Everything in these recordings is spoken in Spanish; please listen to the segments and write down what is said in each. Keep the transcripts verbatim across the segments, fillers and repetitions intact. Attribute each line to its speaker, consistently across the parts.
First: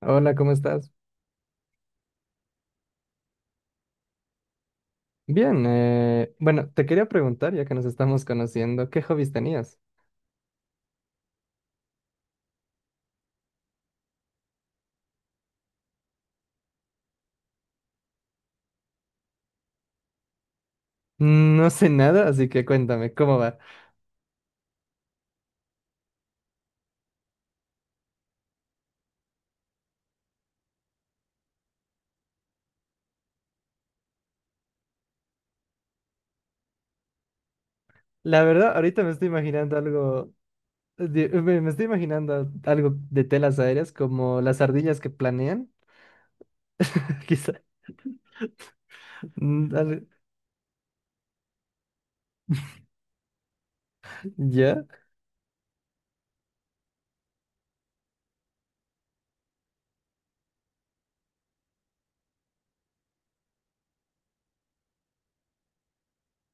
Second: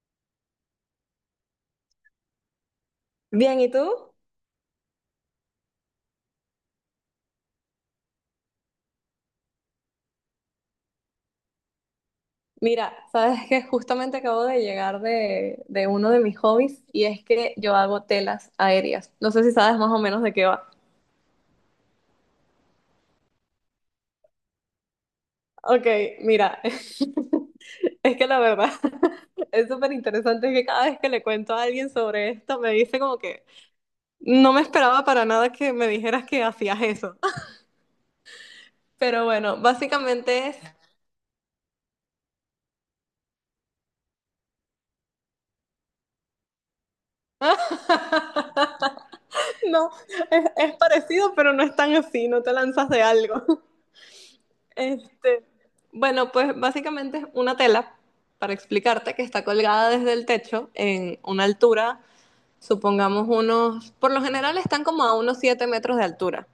Speaker 1: Hola, ¿cómo estás?
Speaker 2: Bien, ¿y tú?
Speaker 1: Bien, eh, bueno, te quería preguntar, ya que nos estamos conociendo, ¿qué hobbies tenías?
Speaker 2: Mira, sabes que justamente acabo de llegar de, de uno de mis hobbies y es que yo hago telas aéreas. No sé si sabes más o menos de qué va.
Speaker 1: Mm, No sé nada, así que cuéntame, ¿cómo va?
Speaker 2: Ok, mira, es que la verdad es súper interesante que cada vez que le cuento a alguien sobre esto me dice como que no me esperaba para nada que me dijeras que hacías eso.
Speaker 1: La verdad, ahorita me
Speaker 2: Pero
Speaker 1: estoy
Speaker 2: bueno,
Speaker 1: imaginando algo.
Speaker 2: básicamente es...
Speaker 1: De- me me estoy imaginando algo de telas aéreas, como las ardillas que planean, quizá. Mm,
Speaker 2: No,
Speaker 1: al-
Speaker 2: es, es parecido, pero no es tan así, no te lanzas de algo.
Speaker 1: Ya,
Speaker 2: Este, bueno, pues básicamente es una tela, para explicarte, que está colgada desde el techo en una altura, supongamos unos, por lo general están como a unos siete metros de altura.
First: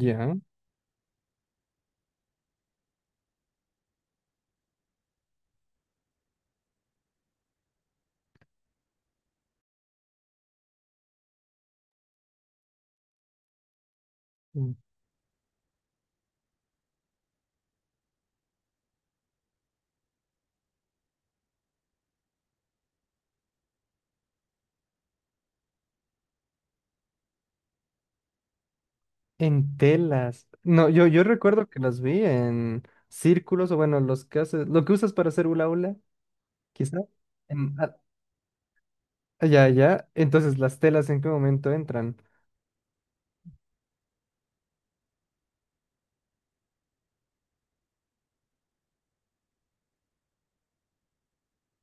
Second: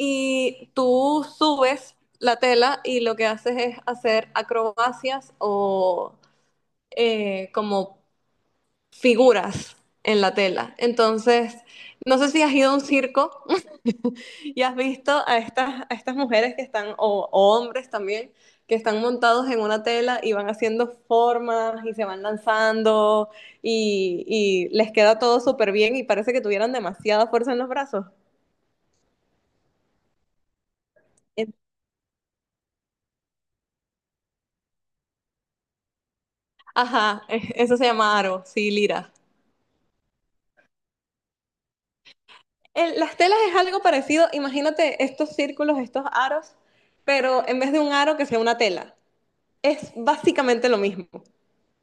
Speaker 1: ya.
Speaker 2: tú subes la tela y lo que haces es hacer acrobacias o eh, como figuras en la tela. Entonces, no sé si has ido a un circo y
Speaker 1: Mm.
Speaker 2: has visto a estas, a estas mujeres que están, o, o hombres también, que están montados en una tela y van haciendo formas y se van lanzando y, y les queda todo súper bien y parece que tuvieran demasiada fuerza en los brazos.
Speaker 1: En telas. No, yo, yo
Speaker 2: En-
Speaker 1: recuerdo que las vi en círculos, o bueno, los que haces, lo que usas para hacer hula hula, quizá.
Speaker 2: Ajá, e- eso se llama aro, sí, lira.
Speaker 1: Ya, ya. Entonces, ¿las telas en qué momento entran?
Speaker 2: El- las telas es algo parecido, imagínate estos círculos, estos aros, pero en vez de un aro que sea una tela. Es básicamente lo mismo.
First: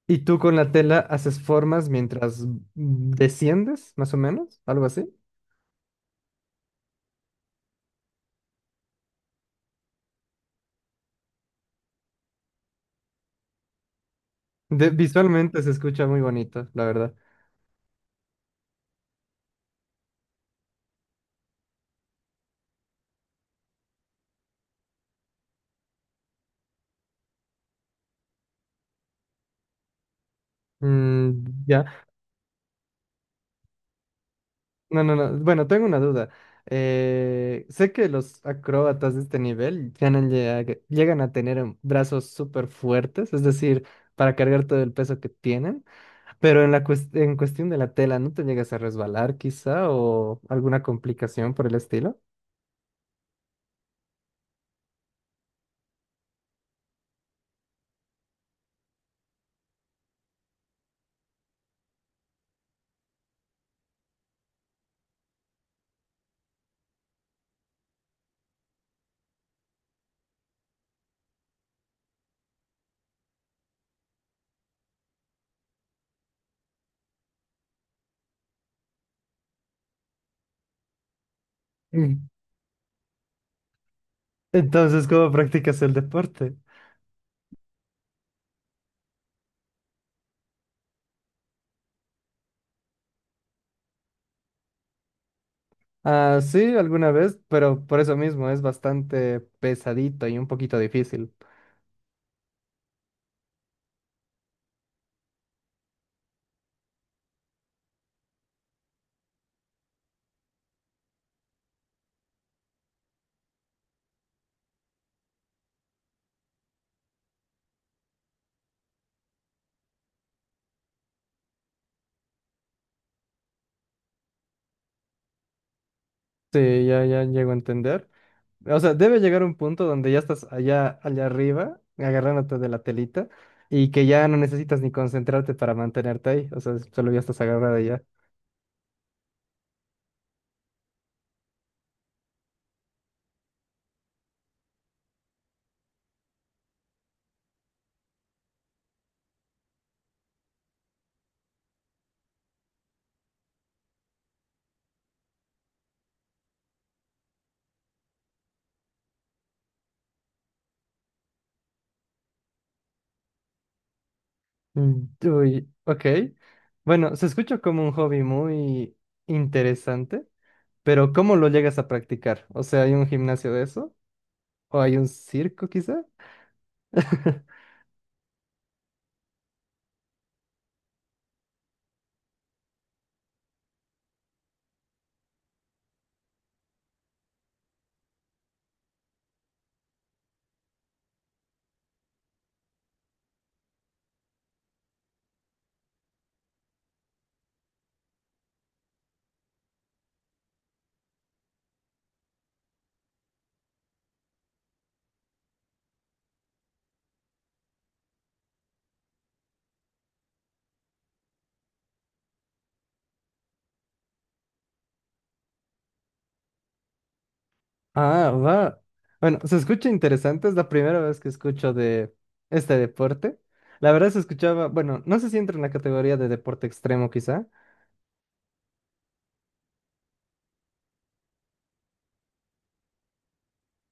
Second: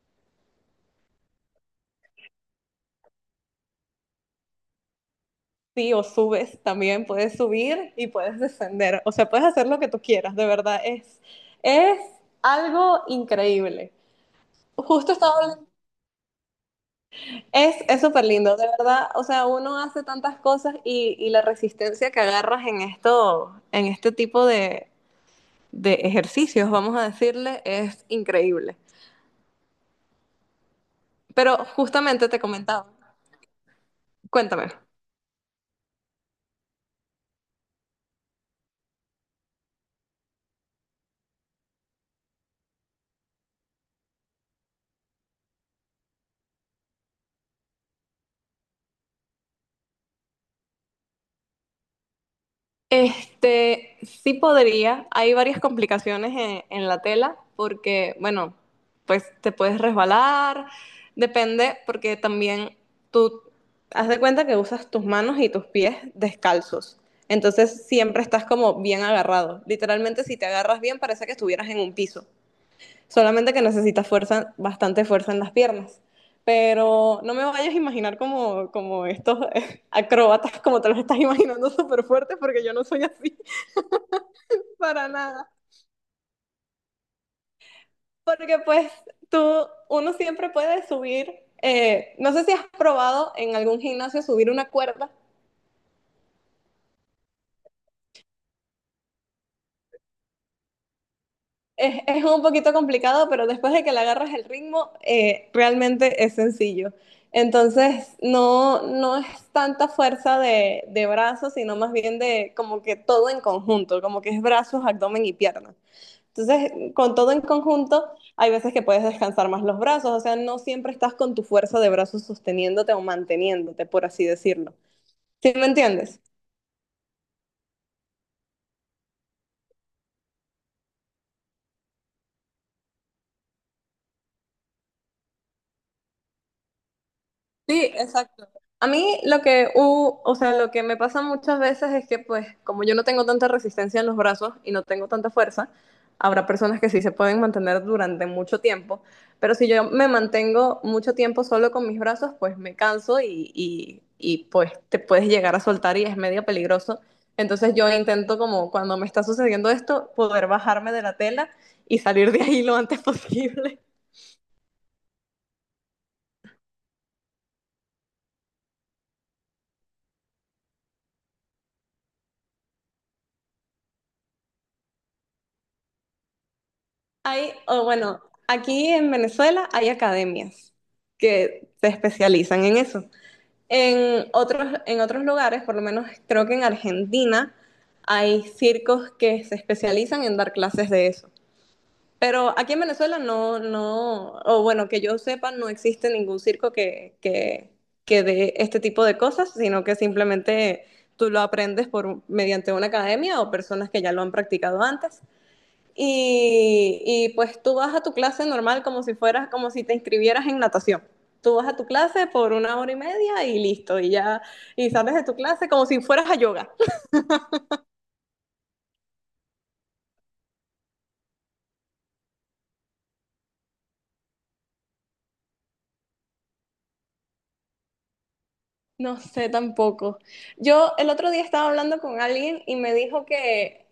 Speaker 1: ¿Y tú con la tela haces formas mientras desciendes, más o menos? ¿Algo así?
Speaker 2: Sí, o subes también, puedes subir y puedes descender. O sea, puedes hacer lo que tú quieras, de verdad. Es, es algo increíble.
Speaker 1: De-
Speaker 2: Justo estaba
Speaker 1: visualmente
Speaker 2: hablando-
Speaker 1: se escucha muy bonito, la verdad.
Speaker 2: Es, es súper lindo, de verdad. O sea, uno hace tantas cosas y, y la resistencia que agarras en esto, en este tipo de, de ejercicios, vamos a decirle, es increíble.
Speaker 1: Mm,
Speaker 2: Pero
Speaker 1: ya.
Speaker 2: justamente te comentaba, cuéntame.
Speaker 1: No, no, no. Bueno, tengo una duda. Eh, sé que los acróbatas de este nivel ganan- llega- llegan a tener em, brazos súper fuertes, es decir, para cargar todo el peso que tienen, pero en la cues- en cuestión de la tela, ¿no te llegas a resbalar quizá o alguna complicación por el estilo?
Speaker 2: Este, sí podría. Hay varias complicaciones en, en la tela porque, bueno, pues te puedes resbalar. Depende porque también tú haz de cuenta que usas tus manos y tus pies descalzos. Entonces siempre estás como bien agarrado. Literalmente si te agarras bien parece que estuvieras en un piso. Solamente que necesitas fuerza, bastante fuerza en las piernas. Pero no me vayas a imaginar como, como estos eh, acróbatas, como te los estás imaginando súper
Speaker 1: Mm.
Speaker 2: fuertes, porque yo no soy así
Speaker 1: Entonces,
Speaker 2: para
Speaker 1: ¿cómo
Speaker 2: nada.
Speaker 1: practicas el deporte?
Speaker 2: Porque pues tú, uno siempre puede subir, eh, no sé si has probado en algún gimnasio subir una cuerda.
Speaker 1: Ah, sí, alguna vez, pero por eso mismo es bastante pesadito y un poquito difícil.
Speaker 2: Es, es un poquito complicado, pero después de que le agarras el ritmo, eh, realmente es sencillo. Entonces, no, no es tanta fuerza de, de brazos, sino más bien de como que todo en conjunto, como que es brazos, abdomen y piernas. Entonces, con todo en conjunto, hay veces que puedes descansar más los brazos, o sea, no siempre estás con tu fuerza de brazos sosteniéndote o manteniéndote, por así decirlo. ¿Sí me entiendes?
Speaker 1: Sí, ya, ya llego a entender. O sea, debe llegar un punto donde ya estás allá, allá arriba, agarrándote de la telita, y que ya no necesitas ni concentrarte para mantenerte ahí. O sea, solo ya estás agarrado
Speaker 2: Sí,
Speaker 1: allá.
Speaker 2: exacto. A mí lo que, u, o sea, lo que me pasa muchas veces es que, pues, como yo no tengo tanta resistencia en los brazos y no tengo tanta fuerza, habrá personas que sí se pueden mantener durante mucho tiempo, pero si yo me mantengo mucho tiempo solo con mis brazos, pues me canso y, y, y pues te puedes llegar a soltar y es medio peligroso. Entonces yo intento como cuando me está sucediendo esto, poder bajarme de la tela y salir de ahí lo antes posible.
Speaker 1: Uy, ok. Bueno, se escucha como un hobby muy interesante, pero ¿cómo lo llegas a practicar? O sea, ¿hay un gimnasio de eso? ¿O hay un circo quizá?
Speaker 2: Hay, o bueno, aquí en Venezuela hay academias que se especializan en eso. En otros, en otros lugares, por lo menos creo que en Argentina, hay circos que se especializan en dar clases de eso. Pero aquí en Venezuela no, no, o bueno, que yo sepa, no existe ningún circo que, que, que dé este tipo de cosas, sino que simplemente tú lo aprendes por, mediante una academia o personas que ya lo han practicado antes y, y pues tú vas a tu clase normal como si fueras, como si te inscribieras en natación. Tú vas a tu clase por una hora y media y listo, y ya, y sales de tu clase como si fueras a yoga.
Speaker 1: Ah, va. Bueno, se escucha interesante, es la primera vez que escucho de este deporte. La verdad se escuchaba, bueno, no sé si entra en la categoría de deporte extremo quizá.
Speaker 2: No sé tampoco. Yo el otro día estaba hablando con alguien y me dijo que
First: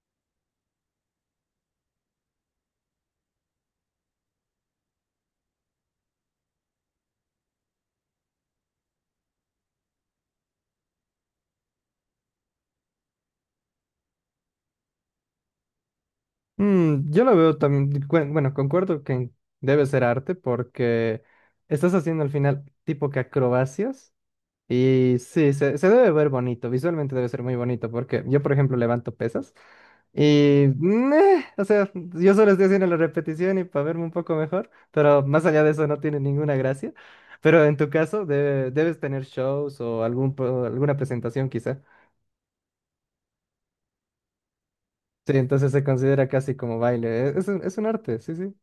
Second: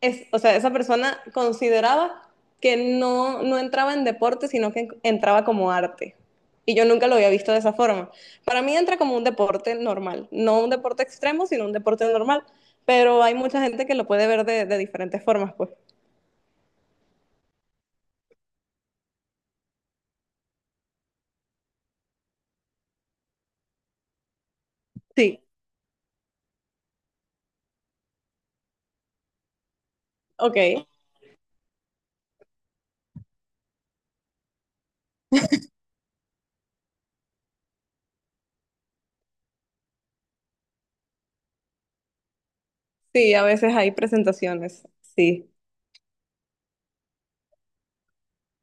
Speaker 2: es, o sea, esa persona consideraba que no, no entraba en deporte, sino que entraba como arte. Y yo nunca lo había visto de esa forma. Para mí entra como un deporte normal, no un deporte extremo, sino un deporte normal. Pero hay mucha gente que lo puede ver de, de diferentes formas, pues.
Speaker 1: Mm, yo lo veo también. Cuen- bueno, concuerdo que debe ser arte porque estás haciendo al final tipo que acrobacias. Y
Speaker 2: Sí,
Speaker 1: sí, se, se debe ver bonito, visualmente debe ser muy bonito, porque yo, por ejemplo, levanto pesas y,
Speaker 2: ok.
Speaker 1: meh, o sea, yo solo estoy haciendo la repetición y para verme un poco mejor, pero más allá de eso no tiene ninguna gracia. Pero en tu caso, debe- debes tener shows o algún, pro- alguna presentación quizá.
Speaker 2: Sí, a veces hay presentaciones.
Speaker 1: Sí,
Speaker 2: Sí,
Speaker 1: entonces se considera casi como baile. Es, es un es un arte, sí, sí.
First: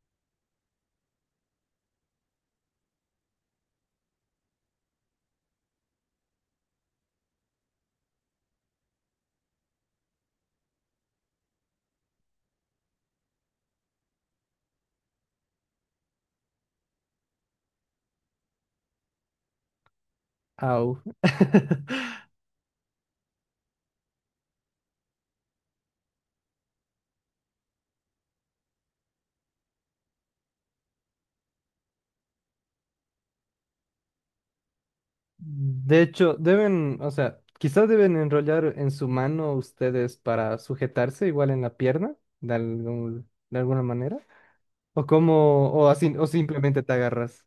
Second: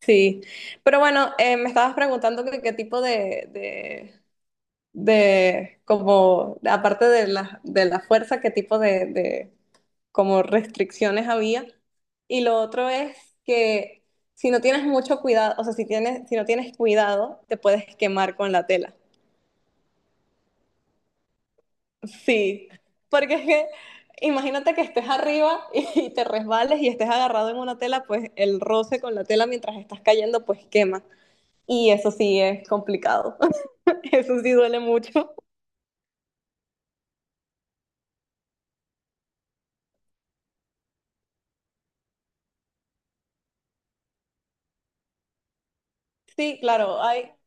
Speaker 2: sí. Pero bueno, eh, me estabas preguntando que qué tipo de, de como, aparte de la, de la fuerza, qué tipo de, de como restricciones había. Y lo otro es que si no tienes mucho cuidado, o sea, si tienes, si no tienes cuidado, te puedes quemar con la tela.
Speaker 1: Au.
Speaker 2: Sí, porque es que imagínate que estés arriba y te resbales y estés agarrado en una tela, pues el roce con la tela mientras estás cayendo, pues quema. Y eso sí es complicado. Eso sí duele mucho.
Speaker 1: De hecho, deben, o sea, quizás deben enrollar en su mano ustedes para sujetarse igual en la pierna, de algún- de alguna manera. O como, o así, o
Speaker 2: Sí,
Speaker 1: simplemente te
Speaker 2: claro, hay,
Speaker 1: agarras.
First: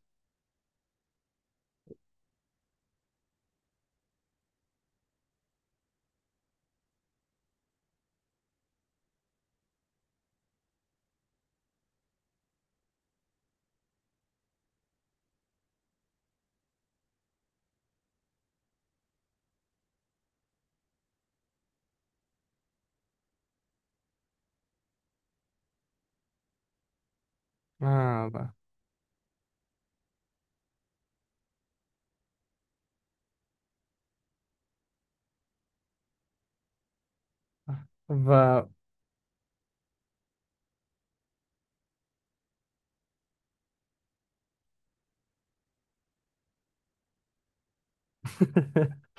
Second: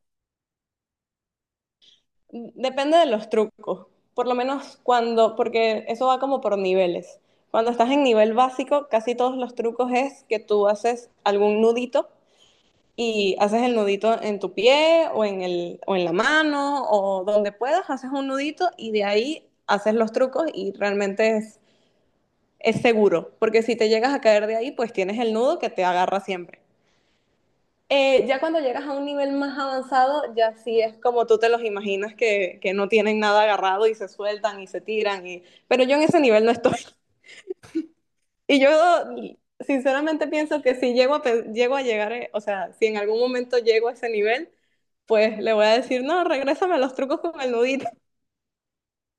Speaker 2: depende de los trucos. Por lo menos cuando, porque eso va como por niveles. Cuando estás en nivel básico, casi todos los trucos es que tú haces algún nudito y haces el nudito en tu pie o en, el, o en la mano o donde puedas, haces un nudito y de ahí haces los trucos y realmente es, es seguro, porque si te llegas a caer de ahí, pues tienes el nudo que te agarra siempre. Eh,
Speaker 1: Ah,
Speaker 2: ya
Speaker 1: va.
Speaker 2: cuando llegas a un nivel más avanzado, ya sí es como tú te los imaginas que, que no tienen nada agarrado y se sueltan y se tiran. Y... Pero yo en ese nivel no estoy.
Speaker 1: Ah,
Speaker 2: Y
Speaker 1: va.
Speaker 2: yo sinceramente pienso que si llego a, pe- llego a llegar, eh, o sea, si en algún momento llego a ese nivel, pues le voy a decir, no, regrésame a los trucos con el nudito.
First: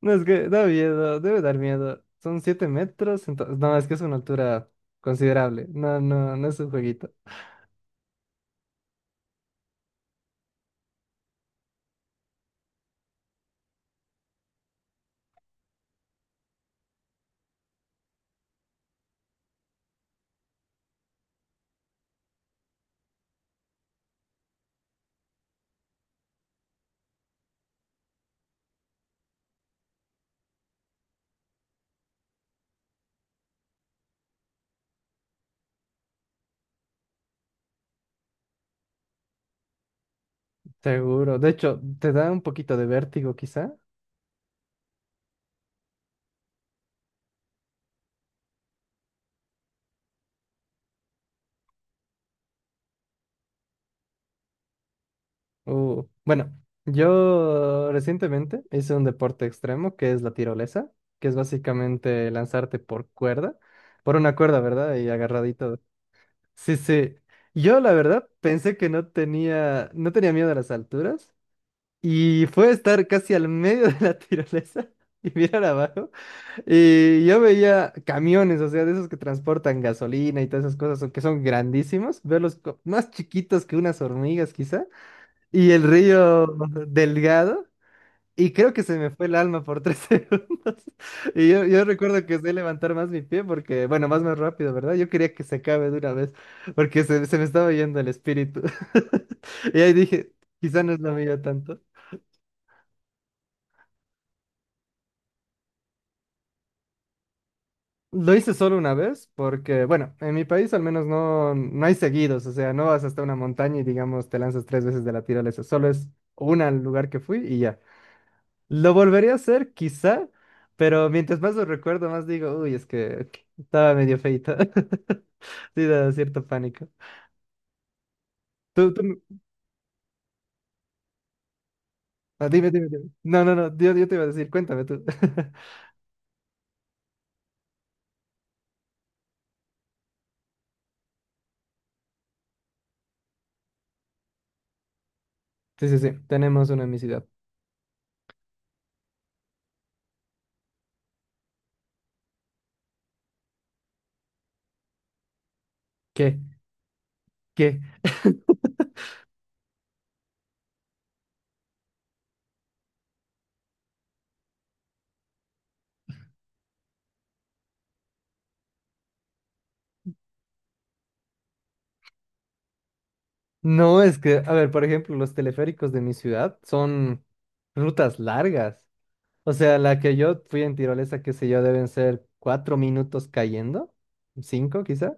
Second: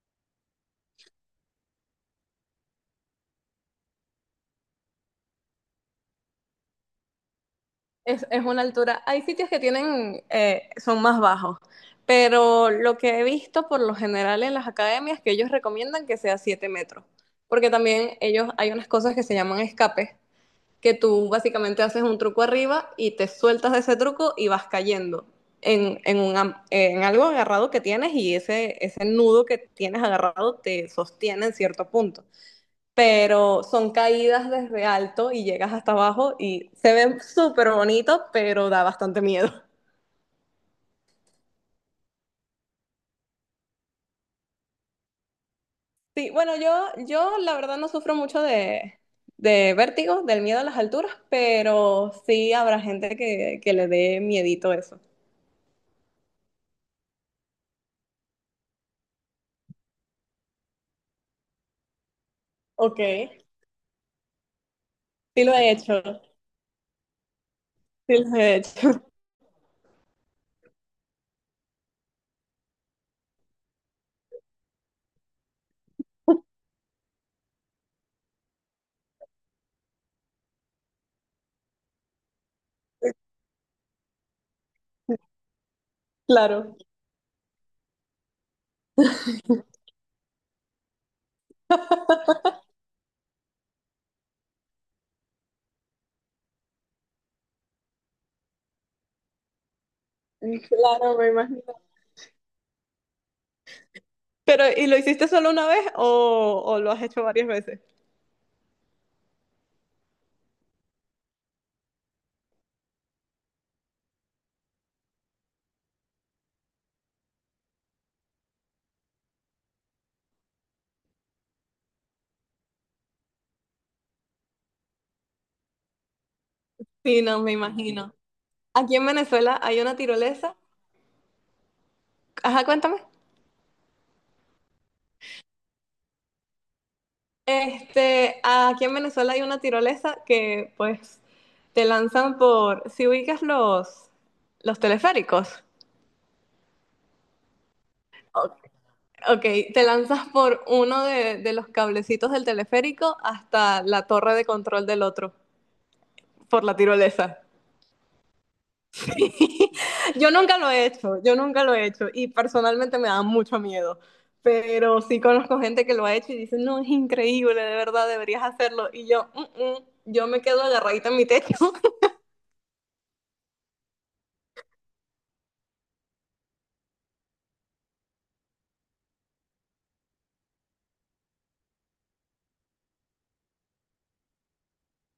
Speaker 1: No, es que da miedo, debe dar miedo. Son siete metros, entonces, no, es que es una altura considerable. No, no, no es un jueguito.
Speaker 2: Es, es una altura. Hay sitios que tienen, eh, son más bajos, pero lo que he visto por lo general en las academias que ellos recomiendan que sea siete metros, porque también ellos hay unas cosas que se llaman escapes, que tú básicamente haces un truco arriba y te sueltas de ese truco y vas cayendo en, en, un am- en algo agarrado que tienes y ese, ese nudo que tienes agarrado te sostiene en cierto punto, pero son caídas desde alto y llegas hasta abajo y se ven súper bonitos, pero da bastante miedo.
Speaker 1: Seguro. De hecho, te da un poquito de vértigo quizá.
Speaker 2: Sí, bueno, yo, yo la verdad no sufro mucho de, de vértigo, del miedo a las alturas, pero sí habrá gente que, que le dé miedito eso.
Speaker 1: Uh, bueno, yo recientemente hice un deporte extremo que es la tirolesa, que es básicamente lanzarte
Speaker 2: Ok,
Speaker 1: por
Speaker 2: sí
Speaker 1: cuerda, por una cuerda, ¿verdad? Y
Speaker 2: lo he
Speaker 1: agarradito.
Speaker 2: hecho,
Speaker 1: Sí, sí. Yo la
Speaker 2: sí
Speaker 1: verdad
Speaker 2: lo he
Speaker 1: pensé que
Speaker 2: hecho,
Speaker 1: no tenía, no tenía miedo a las alturas, y fue estar casi al medio de la tirolesa y mirar abajo y yo veía camiones, o sea, de esos que transportan gasolina y todas esas cosas, o que son grandísimos, verlos co- más chiquitos que unas hormigas quizá. Y el río
Speaker 2: claro,
Speaker 1: delgado. Y creo que se me fue el alma por tres segundos. Y yo, yo recuerdo que sé levantar más mi pie porque, bueno, más más rápido, ¿verdad? Yo quería que se acabe de una vez porque se, se me estaba yendo el espíritu. Y ahí dije, quizá no es lo
Speaker 2: claro, me
Speaker 1: mío tanto.
Speaker 2: imagino. Pero, ¿y lo hiciste solo una vez o, o lo has hecho varias veces?
Speaker 1: Lo hice solo una vez porque, bueno, en mi país al menos no, no hay seguidos, o sea, no vas hasta una montaña y digamos te lanzas tres veces de la tirolesa, solo es una al lugar que fui y ya. Lo volvería a hacer, quizá, pero mientras más lo recuerdo, más digo, uy, es que estaba medio feito. Sí, da cierto pánico.
Speaker 2: Sí, no, me imagino.
Speaker 1: Tú,
Speaker 2: Aquí
Speaker 1: tú,
Speaker 2: en
Speaker 1: me-
Speaker 2: Venezuela hay una tirolesa.
Speaker 1: ah,
Speaker 2: Ajá,
Speaker 1: dime, dime,
Speaker 2: cuéntame.
Speaker 1: dime. No, no, no, yo, yo te iba a decir, cuéntame tú.
Speaker 2: Este, aquí en Venezuela hay una tirolesa que pues te lanzan por, si ubicas los, los teleféricos,
Speaker 1: Sí, sí, sí, tenemos una en mi ciudad.
Speaker 2: o- ok, te lanzas por uno de, de los cablecitos del teleférico hasta la torre de control del otro,
Speaker 1: ¿Qué?
Speaker 2: por la tirolesa.
Speaker 1: ¿Qué?
Speaker 2: Yo nunca lo he hecho, yo nunca lo he hecho y personalmente me da mucho miedo, pero sí conozco gente que lo ha hecho y dice, no, es increíble, de verdad, deberías hacerlo. Y yo, "Mm, mm, yo me quedo agarradita en mi techo."
Speaker 1: No, es que, a ver, por ejemplo, los teleféricos de mi ciudad son rutas largas. O sea, la que yo fui en tirolesa, qué sé yo, deben ser cuatro minutos cayendo, cinco quizá.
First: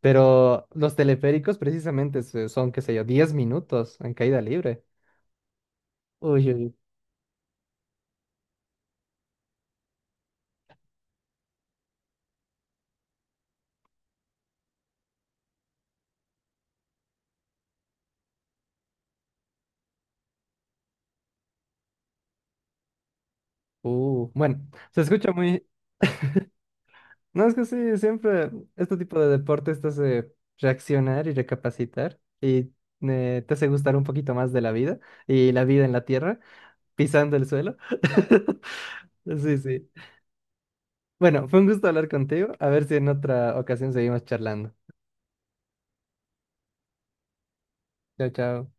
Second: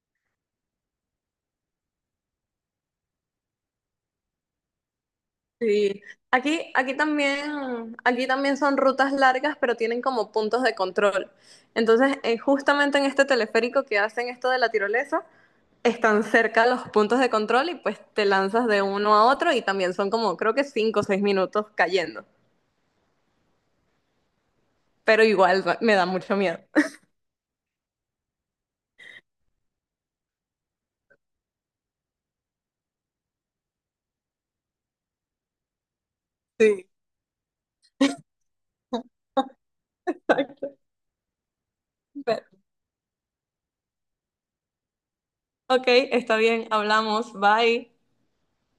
Speaker 1: Pero los teleféricos precisamente se- son, qué sé yo, diez minutos en caída libre.
Speaker 2: Sí,
Speaker 1: Uy,
Speaker 2: aquí,
Speaker 1: uy,
Speaker 2: aquí también, aquí también son rutas largas, pero tienen como puntos de control. Entonces, eh, justamente en este teleférico que hacen esto de la tirolesa, están cerca los puntos de control y pues te lanzas de uno a otro y también son como creo que cinco o seis minutos cayendo.
Speaker 1: uh. Bueno, se
Speaker 2: Pero
Speaker 1: escucha
Speaker 2: igual
Speaker 1: muy...
Speaker 2: me da mucho miedo.
Speaker 1: No, es que sí, siempre este tipo de deportes te hace reaccionar y recapacitar y eh, te hace gustar un poquito más de la vida y la vida en la tierra,
Speaker 2: Sí.
Speaker 1: pisando el suelo. Sí, sí. Bueno, fue un gusto hablar contigo. A ver si en otra ocasión seguimos charlando.
Speaker 2: Ok, está bien, hablamos, bye.
Speaker 1: Chao, chao.